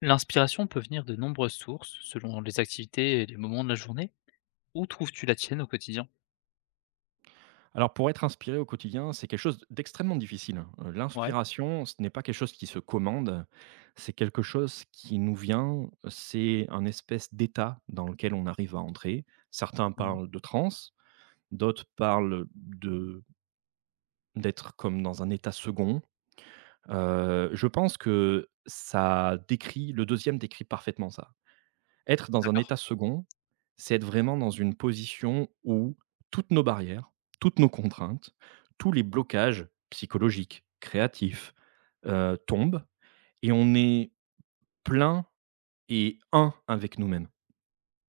L'inspiration peut venir de nombreuses sources, selon les activités et les moments de la journée. Où trouves-tu la tienne au quotidien? Alors pour être inspiré au quotidien, c'est quelque chose d'extrêmement difficile. Ouais. L'inspiration, ce n'est pas quelque chose qui se commande, c'est quelque chose qui nous vient, c'est un espèce d'état dans lequel on arrive à entrer. Certains Mmh. parlent de transe, d'autres parlent de d'être comme dans un état second. Je pense que ça décrit le deuxième décrit parfaitement ça. Être dans un D'accord. état second, c'est être vraiment dans une position où toutes nos barrières, toutes nos contraintes, tous les blocages psychologiques, créatifs, tombent et on est plein et un avec nous-mêmes.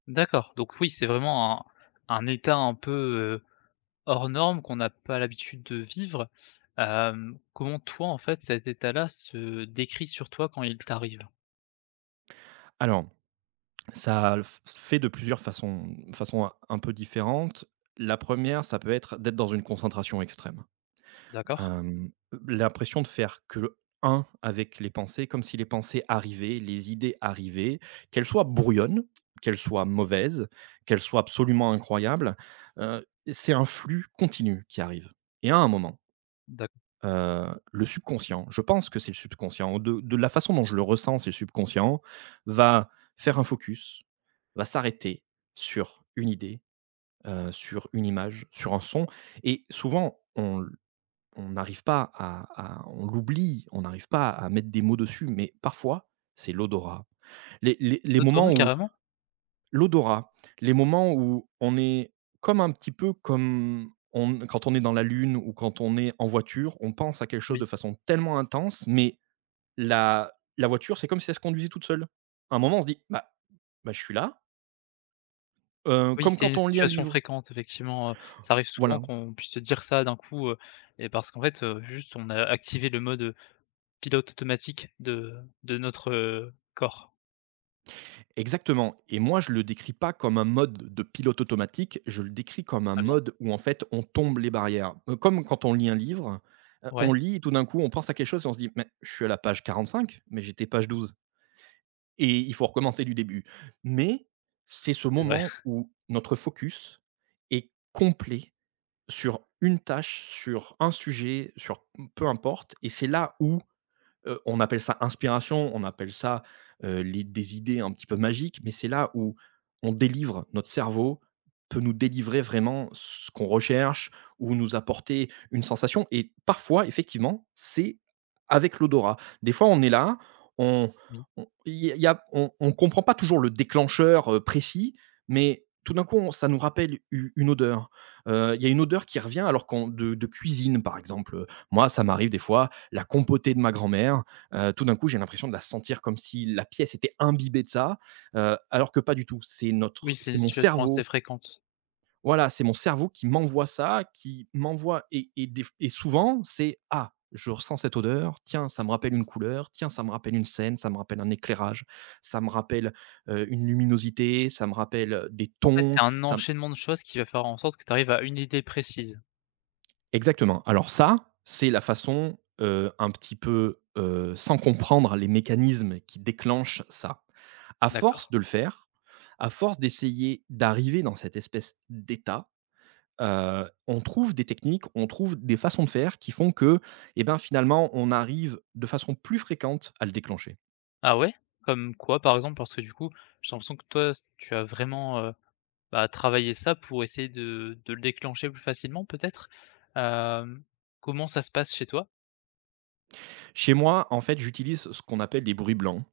D'accord. Donc oui, c'est vraiment un état un peu hors norme qu'on n'a pas l'habitude de vivre. Comment toi, en fait, cet état-là se décrit sur toi quand il t'arrive? Alors, ça f fait de plusieurs façons un peu différentes. La première, ça peut être d'être dans une concentration extrême. D'accord? Hem, L'impression de faire que un avec les pensées, comme si les pensées arrivaient, les idées arrivaient, qu'elles soient brouillonnes, qu'elles soient mauvaises, qu'elles soient absolument incroyables, c'est un flux continu qui arrive et à un moment, D'accord. heu, le subconscient, je pense que c'est le subconscient, de la façon dont je le ressens, c'est le subconscient, va faire un focus, va s'arrêter sur une idée, sur une image, sur un son et souvent on n'arrive pas à on l'oublie, on n'arrive pas à mettre des mots dessus, mais parfois, c'est l'odorat. Les L'odorat, moments où carrément? l'odorat, les moments où on est comme un petit peu comme on quand on est dans la lune ou quand on est en voiture, on pense à quelque chose Oui. de façon tellement intense, mais la voiture, c'est comme si elle se conduisait toute seule. À un moment, on se dit: «Bah bah, je suis là», Oui, comme c'est une quand on lit un situation livre. fréquente, effectivement. Ça arrive souvent Voilà. qu'on puisse se dire ça d'un coup, et parce qu'en fait, juste on a activé le mode pilote automatique de notre, corps. Exactement, et moi je le décris pas comme un mode de pilote automatique, je le décris comme un Très bien. mode où en fait on tombe les barrières. Comme quand on lit un livre, Ouais, on lit et tout d'un coup on pense à quelque chose et on se dit: «Mais je suis à la page 45, mais j'étais page 12, et il faut recommencer du début.» Mais c'est ce c'est vrai. moment où notre focus est complet sur une tâche, sur un sujet, sur, peu importe, et c'est là où on appelle ça inspiration, on appelle ça, les des idées un petit peu magiques, mais c'est là où on délivre notre cerveau peut nous délivrer vraiment ce qu'on recherche ou nous apporter une sensation et parfois effectivement, c'est avec l'odorat. Des fois, on est là, on Oui. on il y a y a on comprend pas toujours le déclencheur, précis, mais tout d'un coup, on ça nous rappelle u une odeur. Il y a une odeur qui revient alors qu'on de cuisine, par exemple, moi, ça m'arrive des fois, la compotée de ma grand-mère. Tout d'un coup, j'ai l'impression de la sentir comme si la pièce était imbibée de ça, alors que pas du tout. C'est Oui, notre, c'est c'est une mon situation assez cerveau. fréquente. Voilà, c'est mon cerveau qui m'envoie ça, qui m'envoie et souvent c'est ah. Je ressens cette odeur, tiens, ça me rappelle une couleur, tiens, ça me rappelle une scène, ça me rappelle un éclairage, ça me rappelle une luminosité, ça me rappelle des En fait, tons, c'est un ça. enchaînement de choses qui va faire en sorte que tu arrives à une idée précise. Exactement. Alors ça, c'est la façon, un petit peu, sans comprendre les mécanismes qui déclenchent ça. À D'accord. force de le faire, à force d'essayer d'arriver dans cette espèce d'état, on trouve des techniques, on trouve des façons de faire qui font que, eh ben, finalement, on arrive de façon plus fréquente à le déclencher. Ah ouais? Comme quoi, par exemple? Parce que du coup, j'ai l'impression que toi, s tu as vraiment, bah, travaillé ça pour essayer de le déclencher plus facilement peut-être? Hem, Comment ça se passe chez toi? Chez moi, en fait, j'utilise ce qu'on appelle des bruits blancs.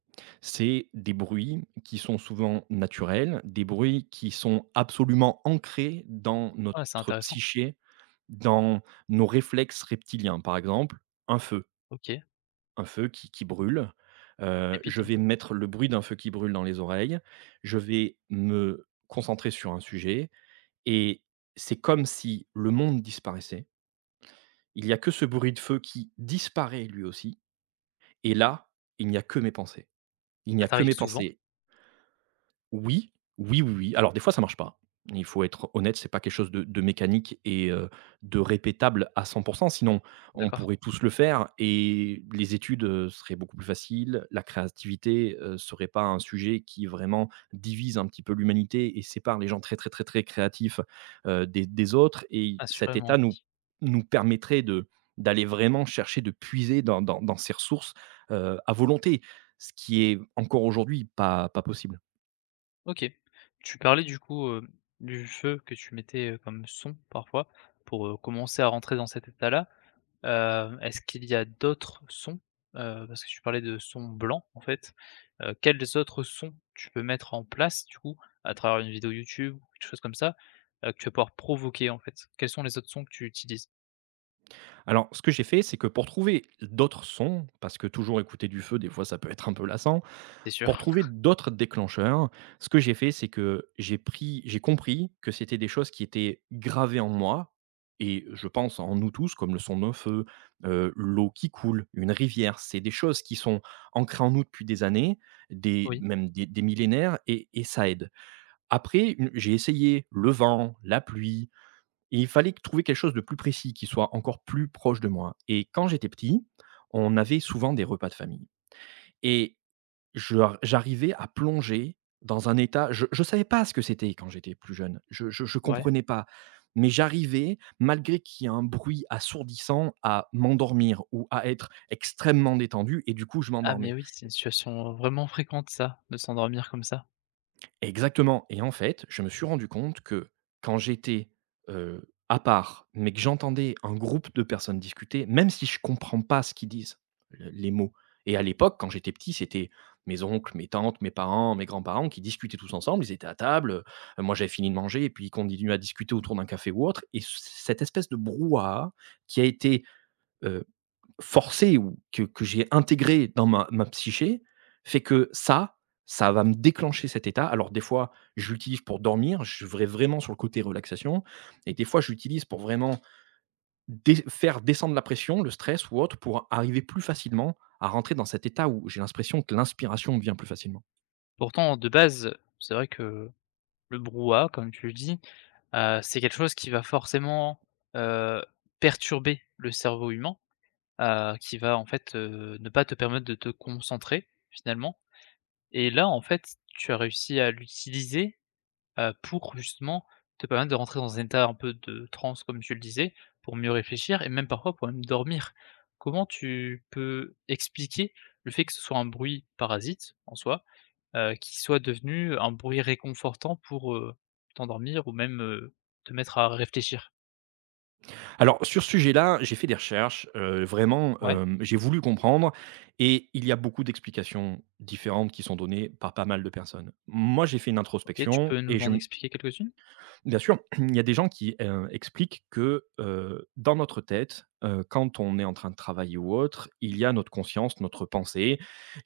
C'est des bruits qui sont souvent naturels, des bruits qui sont absolument ancrés dans Ah, c'est notre intéressant. psyché, dans nos réflexes reptiliens. Par exemple, un feu, OK. un feu qui brûle. Pépite Je un vais peu. mettre le bruit d'un feu qui brûle dans les oreilles. Je vais me concentrer sur un sujet et c'est comme si le monde disparaissait. Il n'y a que ce bruit de feu qui disparaît lui aussi. Et là, il n'y a que mes pensées. Il n'y Ça a que t'arrive mes souvent? pensées, oui, oui, oui, oui. Alors des fois ça marche pas. Il faut être honnête, c'est pas quelque chose de mécanique et de répétable à 100%. Sinon on D'accord. pourrait tous le faire et les études, seraient beaucoup plus faciles. La créativité, serait pas un sujet qui vraiment divise un petit peu l'humanité et sépare les gens très, très, très, très créatifs, des autres, et cet Assurément, état nous oui. nous permettrait de d'aller vraiment chercher de puiser dans ces ressources, à volonté, ce qui est encore aujourd'hui pas possible. OK. Tu parlais du coup, du feu que tu mettais, comme son parfois pour, commencer à rentrer dans cet état-là. Est-ce qu'il y a d'autres sons? Parce que tu parlais de sons blancs en fait. Quels autres sons tu peux mettre en place du coup, à travers une vidéo YouTube ou quelque chose comme ça, que tu vas pouvoir provoquer en fait? Quels sont les autres sons que tu utilises? Alors, ce que j'ai fait, c'est que pour trouver d'autres sons, parce que toujours écouter du feu, des fois, ça peut être un peu lassant. C'est sûr? Pour trouver d'autres déclencheurs, ce que j'ai fait, c'est que j'ai compris que c'était des choses qui étaient gravées en moi et je pense en nous tous, comme le son d'un feu, l'eau qui coule, une rivière. C'est des choses qui sont ancrées en nous depuis des années, des Oui, même des millénaires, et ça aide. Après, une j'ai essayé le vent, la pluie, et il fallait trouver quelque chose de plus précis, qui soit encore plus proche de moi. Et quand j'étais petit, on avait souvent des repas de famille et je j'arrivais à plonger dans un état je savais pas ce que c'était quand j'étais plus jeune. Je ouais. comprenais pas, mais j'arrivais, malgré qu'il y ait un bruit assourdissant, à m'endormir ou à être extrêmement détendu et du coup, je Ah mais m'endormais. oui, c'est une situation, vraiment fréquente ça, de s'endormir comme ça. Exactement, et en fait, je me suis rendu compte que quand j'étais, heu, à part, mais que j'entendais un groupe de personnes discuter, même si je comprends pas ce qu'ils disent, le les mots. Et à l'époque, quand j'étais petit, c'était mes oncles, mes tantes, mes parents, mes grands-parents qui discutaient tous ensemble. Ils étaient à table, moi j'avais fini de manger et puis ils continuaient à discuter autour d'un café ou autre, et c cette espèce de brouhaha qui a été forcé ou que j'ai intégré dans ma psyché fait que ça va me déclencher cet état. Alors des fois, je l'utilise pour dormir, je vais vraiment sur le côté relaxation, et des fois, je l'utilise pour vraiment faire descendre la pression, le stress ou autre, pour arriver plus facilement à rentrer dans cet état où j'ai l'impression que l'inspiration me vient plus facilement. Pourtant de base, c'est vrai que le brouhaha, comme tu le dis, c'est quelque chose qui va forcément, heu, perturber le cerveau humain, qui va en fait, ne pas te permettre de te concentrer finalement et là, en fait, tu as réussi à l'utiliser, pour justement te permettre de rentrer dans un état un peu de transe comme tu le disais, pour mieux réfléchir et même parfois pour même dormir. Comment tu peux expliquer le fait que ce soit un bruit parasite en soi, qui soit devenu un bruit réconfortant pour, t'endormir ou même, te mettre à réfléchir. Alors, sur ce sujet-là, j'ai fait des recherches, vraiment, Ouais, j'ai voulu comprendre, et il y a beaucoup d'explications différentes qui sont données par pas mal de personnes. Moi, j'ai fait une OK, tu introspection peux et nous je. en expliquer quelques-unes? Bien sûr, il y a des gens qui, expliquent que, dans notre tête, quand on est en train de travailler ou autre, il y a notre conscience, notre pensée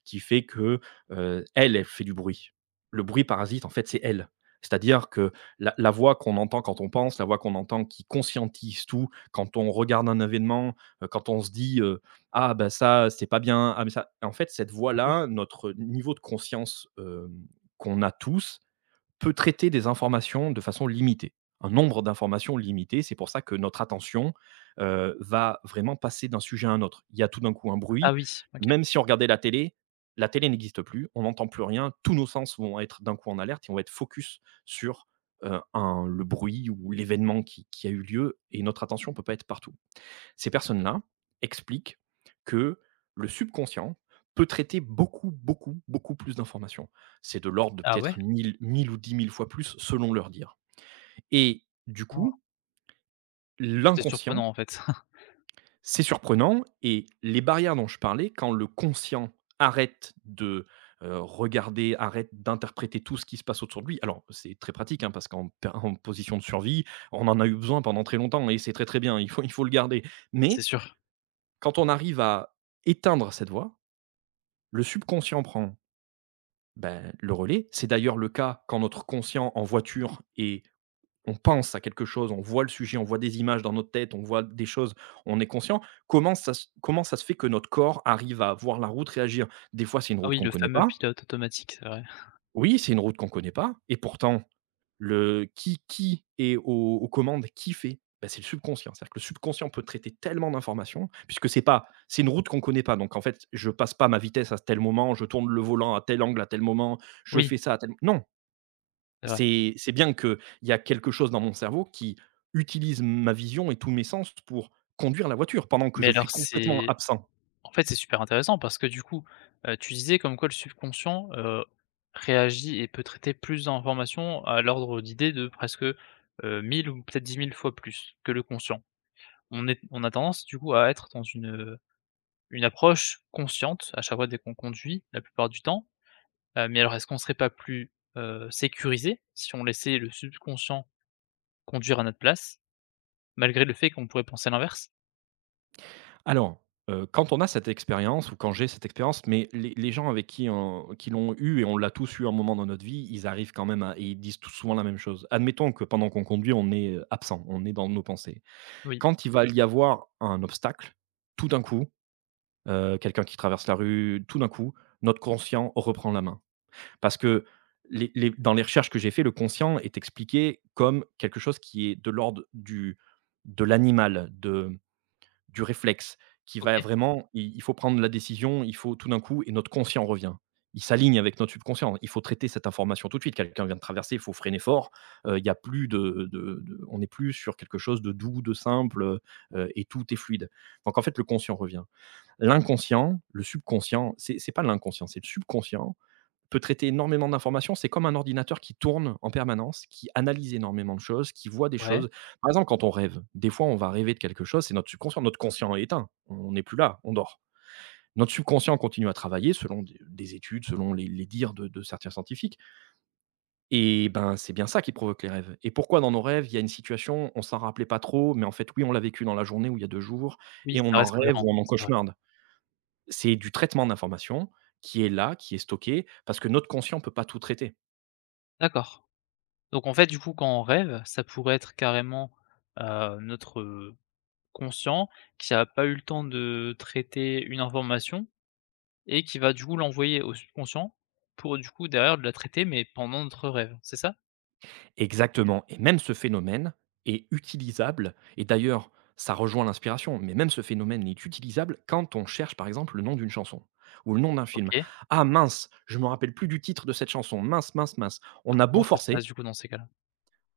qui fait que, elle, elle fait du bruit. Le bruit parasite, en fait, c'est elle. C'est-à-dire que la voix qu'on entend quand on pense, la voix qu'on entend qui conscientise tout, quand on regarde un événement, quand on se dit, «Ah bah ça, c'est pas bien, ah mais ça», en fait, cette D'accord. voix-là, notre niveau de conscience, qu'on a tous, peut traiter des informations de façon limitée, un nombre d'informations limité. C'est pour ça que notre attention, va vraiment passer d'un sujet à un autre. Il y a tout d'un coup un Ah bruit, oui, OK. même si on regardait la télé n'existe plus, on n'entend plus rien, tous nos sens vont être d'un coup en alerte et on va être focus sur, un le bruit ou l'événement qui a eu lieu, et notre attention ne peut pas être partout. Ces personnes-là expliquent que le subconscient peut traiter beaucoup, beaucoup, beaucoup plus d'informations. C'est de l'ordre de Ah ouais? peut-être 1 000, 1 000 ou 10 000 fois plus selon leur dire. Et du Waouh, coup, c'est surprenant, l'inconscient, en fait. c'est surprenant, et les barrières dont je parlais, quand le conscient arrête de regarder, arrête d'interpréter tout ce qui se passe autour de lui, alors c'est très pratique hein, parce qu'en en position de survie, on en a eu besoin pendant très longtemps et c'est très très bien, il faut le garder. Oui, c'est Mais sûr. quand on arrive à éteindre cette voix, le subconscient prend, ben, le relais. C'est d'ailleurs le cas quand notre conscient en voiture et on pense à quelque chose, on voit le sujet, on voit des images dans notre tête, on voit des choses, on est conscient. Comment ça se fait que notre corps arrive à voir la route, réagir? Des fois, c'est une Ah route oui, qu'on le connaît fameux pas. pilote automatique, c'est vrai. Oui, c'est une route qu'on connaît pas et pourtant. Le qui est aux commandes, qui fait? Ben c'est le subconscient. C'est-à-dire que le subconscient peut traiter tellement d'informations puisque c'est pas c'est une route qu'on connaît pas, donc en fait, je passe pas ma vitesse à tel moment, je tourne le volant à tel angle à tel moment, je Oui, fais ça à tel, non, c'est vrai. c'est bien que il y a quelque chose dans mon cerveau qui utilise ma vision et tous mes sens pour conduire la voiture pendant que Mais je suis alors complètement c'est absent. En fait, c'est super intéressant parce que du coup, tu disais comme quoi le subconscient, réagit et peut traiter plus d'informations à l'ordre d'idées de presque, 1000 ou peut-être 10 000 fois plus que le conscient. On a tendance du coup à être dans une approche consciente à chaque fois dès qu'on conduit, la plupart du temps. Mais alors est-ce qu'on serait pas plus, sécurisé si on laissait le subconscient conduire à notre place, malgré le fait qu'on pourrait penser l'inverse? Alors, quand on a cette expérience, ou quand j'ai cette expérience, mais les gens avec qui l'ont eu, et on l'a tous eu à un moment dans notre vie, ils arrivent quand même à, et ils disent tous souvent la même chose. Admettons que pendant qu'on conduit, on est, absent, on est dans nos pensées. Oui, Quand il va y avoir un obstacle, tout d'un coup, quelqu'un qui traverse la rue, tout d'un coup, notre conscient reprend la main. Parce que les dans les recherches que j'ai fait, le conscient est expliqué comme quelque chose qui est de l'ordre du, de l'animal, de du réflexe, qui va OK, vraiment, il faut prendre la décision, il faut tout d'un coup, et notre conscient revient. Il s'aligne avec notre subconscient. Il faut traiter cette information tout de suite. Quelqu'un vient de traverser, il faut freiner fort. Il y a plus de on est plus sur quelque chose de doux, de simple, et tout est fluide. Donc en fait, le conscient revient. L'inconscient, le subconscient, c'est pas l'inconscient, c'est le subconscient peut traiter énormément d'informations. C'est comme un ordinateur qui tourne en permanence, qui analyse énormément de choses, qui voit des ouais, choses. Par exemple, quand on rêve, des fois, on va rêver de quelque chose, c'est notre subconscient. Notre conscient est éteint, on n'est plus là, on dort. Notre subconscient continue à travailler selon des études, selon les dires de certains scientifiques. Et ben, c'est bien ça qui provoque les rêves. Et pourquoi dans nos rêves, il y a une situation, on s'en rappelait pas trop, mais en fait, oui, on l'a vécu dans la journée ou il y a deux jours, oui, et on ça en reste rêve cohérent, ou on en c'est vrai. cauchemarde. C'est du traitement d'informations qui est là, qui est stocké, parce que notre conscient peut pas tout traiter. D'accord. Donc en fait, du coup, quand on rêve, ça pourrait être carrément, notre, conscient qui n'a pas eu le temps de traiter une information et qui va du coup l'envoyer au subconscient pour du coup derrière la traiter, mais pendant notre rêve, c'est ça? Exactement, et même ce phénomène est utilisable, et d'ailleurs ça rejoint l'inspiration, mais même ce phénomène est utilisable quand on cherche par exemple le nom d'une chanson ou le nom d'un film. OK. «Ah mince, je me rappelle plus du titre de cette chanson, mince, mince, mince». On a Comment beau ça se passe forcer, du coup dans ces cas-là?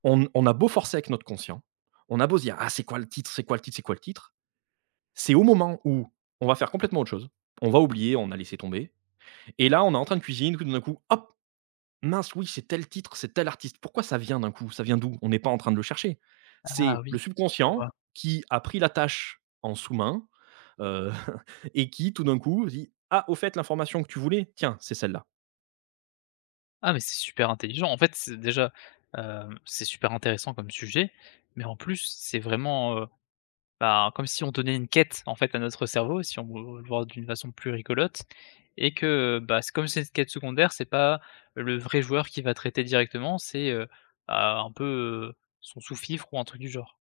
on a beau forcer avec notre conscient, on a beau se dire: «Ah c'est quoi le titre? C'est quoi le titre? C'est quoi le titre?» C'est au moment où on va faire complètement autre chose, on va oublier, on a laissé tomber, et là on est en train de cuisine, tout d'un coup hop! Mince, oui, c'est tel titre, c'est tel artiste. Pourquoi ça vient d'un coup? Ça vient d'où? On n'est pas en train de le chercher. Ah C'est oui, le je vois. subconscient qui a pris la tâche en sous-main, heu, et qui tout d'un coup dit: «Ah, au fait, l'information que tu voulais, tiens, c'est celle-là». Ah mais c'est super intelligent. En fait, c'est déjà, c'est super intéressant comme sujet, mais en plus, c'est vraiment, bah, comme si on donnait une quête en fait à notre cerveau, si on veut le voir d'une façon plus rigolote et que, bah, c'est une quête secondaire, c'est pas le vrai joueur qui va traiter directement, c'est, bah, un peu, son sous-fifre ou un truc du genre.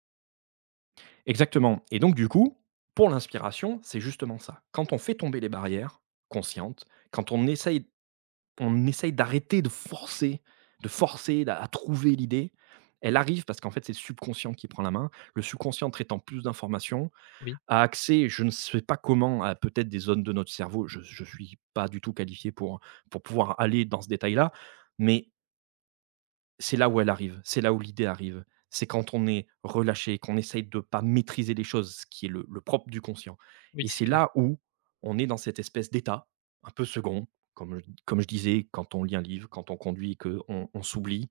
Exactement, et donc du coup, pour l'inspiration, c'est justement ça. Quand on fait tomber les barrières conscientes, quand on essaye, d'arrêter de forcer, à trouver l'idée, elle arrive parce qu'en fait, c'est le subconscient qui prend la main. Le subconscient traitant plus d'informations Oui, a accès, je ne sais pas comment, à peut-être des zones de notre cerveau. Je suis pas du tout qualifié pour pouvoir aller dans ce détail-là, mais c'est là où elle arrive, c'est là où l'idée arrive. C'est quand on est relâché, qu'on essaye de ne pas maîtriser les choses, ce qui est le propre du conscient. oui, Et c'est c'est clair. là où on est dans cette espèce d'état, un peu second, comme je disais, quand on lit un livre, quand on conduit et qu'on on s'oublie,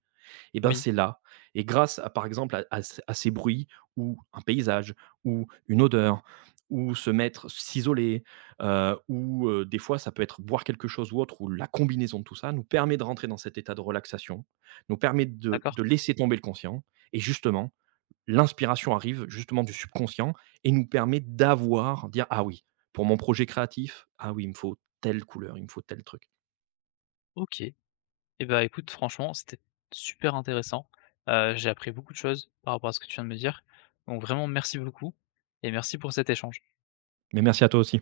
et ben, Oui. c'est là. Et grâce à, par exemple, à à ces bruits, ou un paysage, ou une odeur, ou se mettre, s'isoler, ou des fois ça peut être boire quelque chose ou autre, ou la combinaison de tout ça nous permet de rentrer dans cet état de relaxation, nous permet D'accord, de laisser tomber le conscient, et justement, l'inspiration arrive justement du subconscient et nous permet d'avoir, dire, ah oui, pour mon projet créatif, ah oui, il me faut telle couleur, il me faut tel truc. OK et ben, écoute franchement, c'était super intéressant. J'ai appris beaucoup de choses par rapport à ce que tu viens de me dire. Donc vraiment merci beaucoup et merci pour cet échange. Mais merci à toi aussi.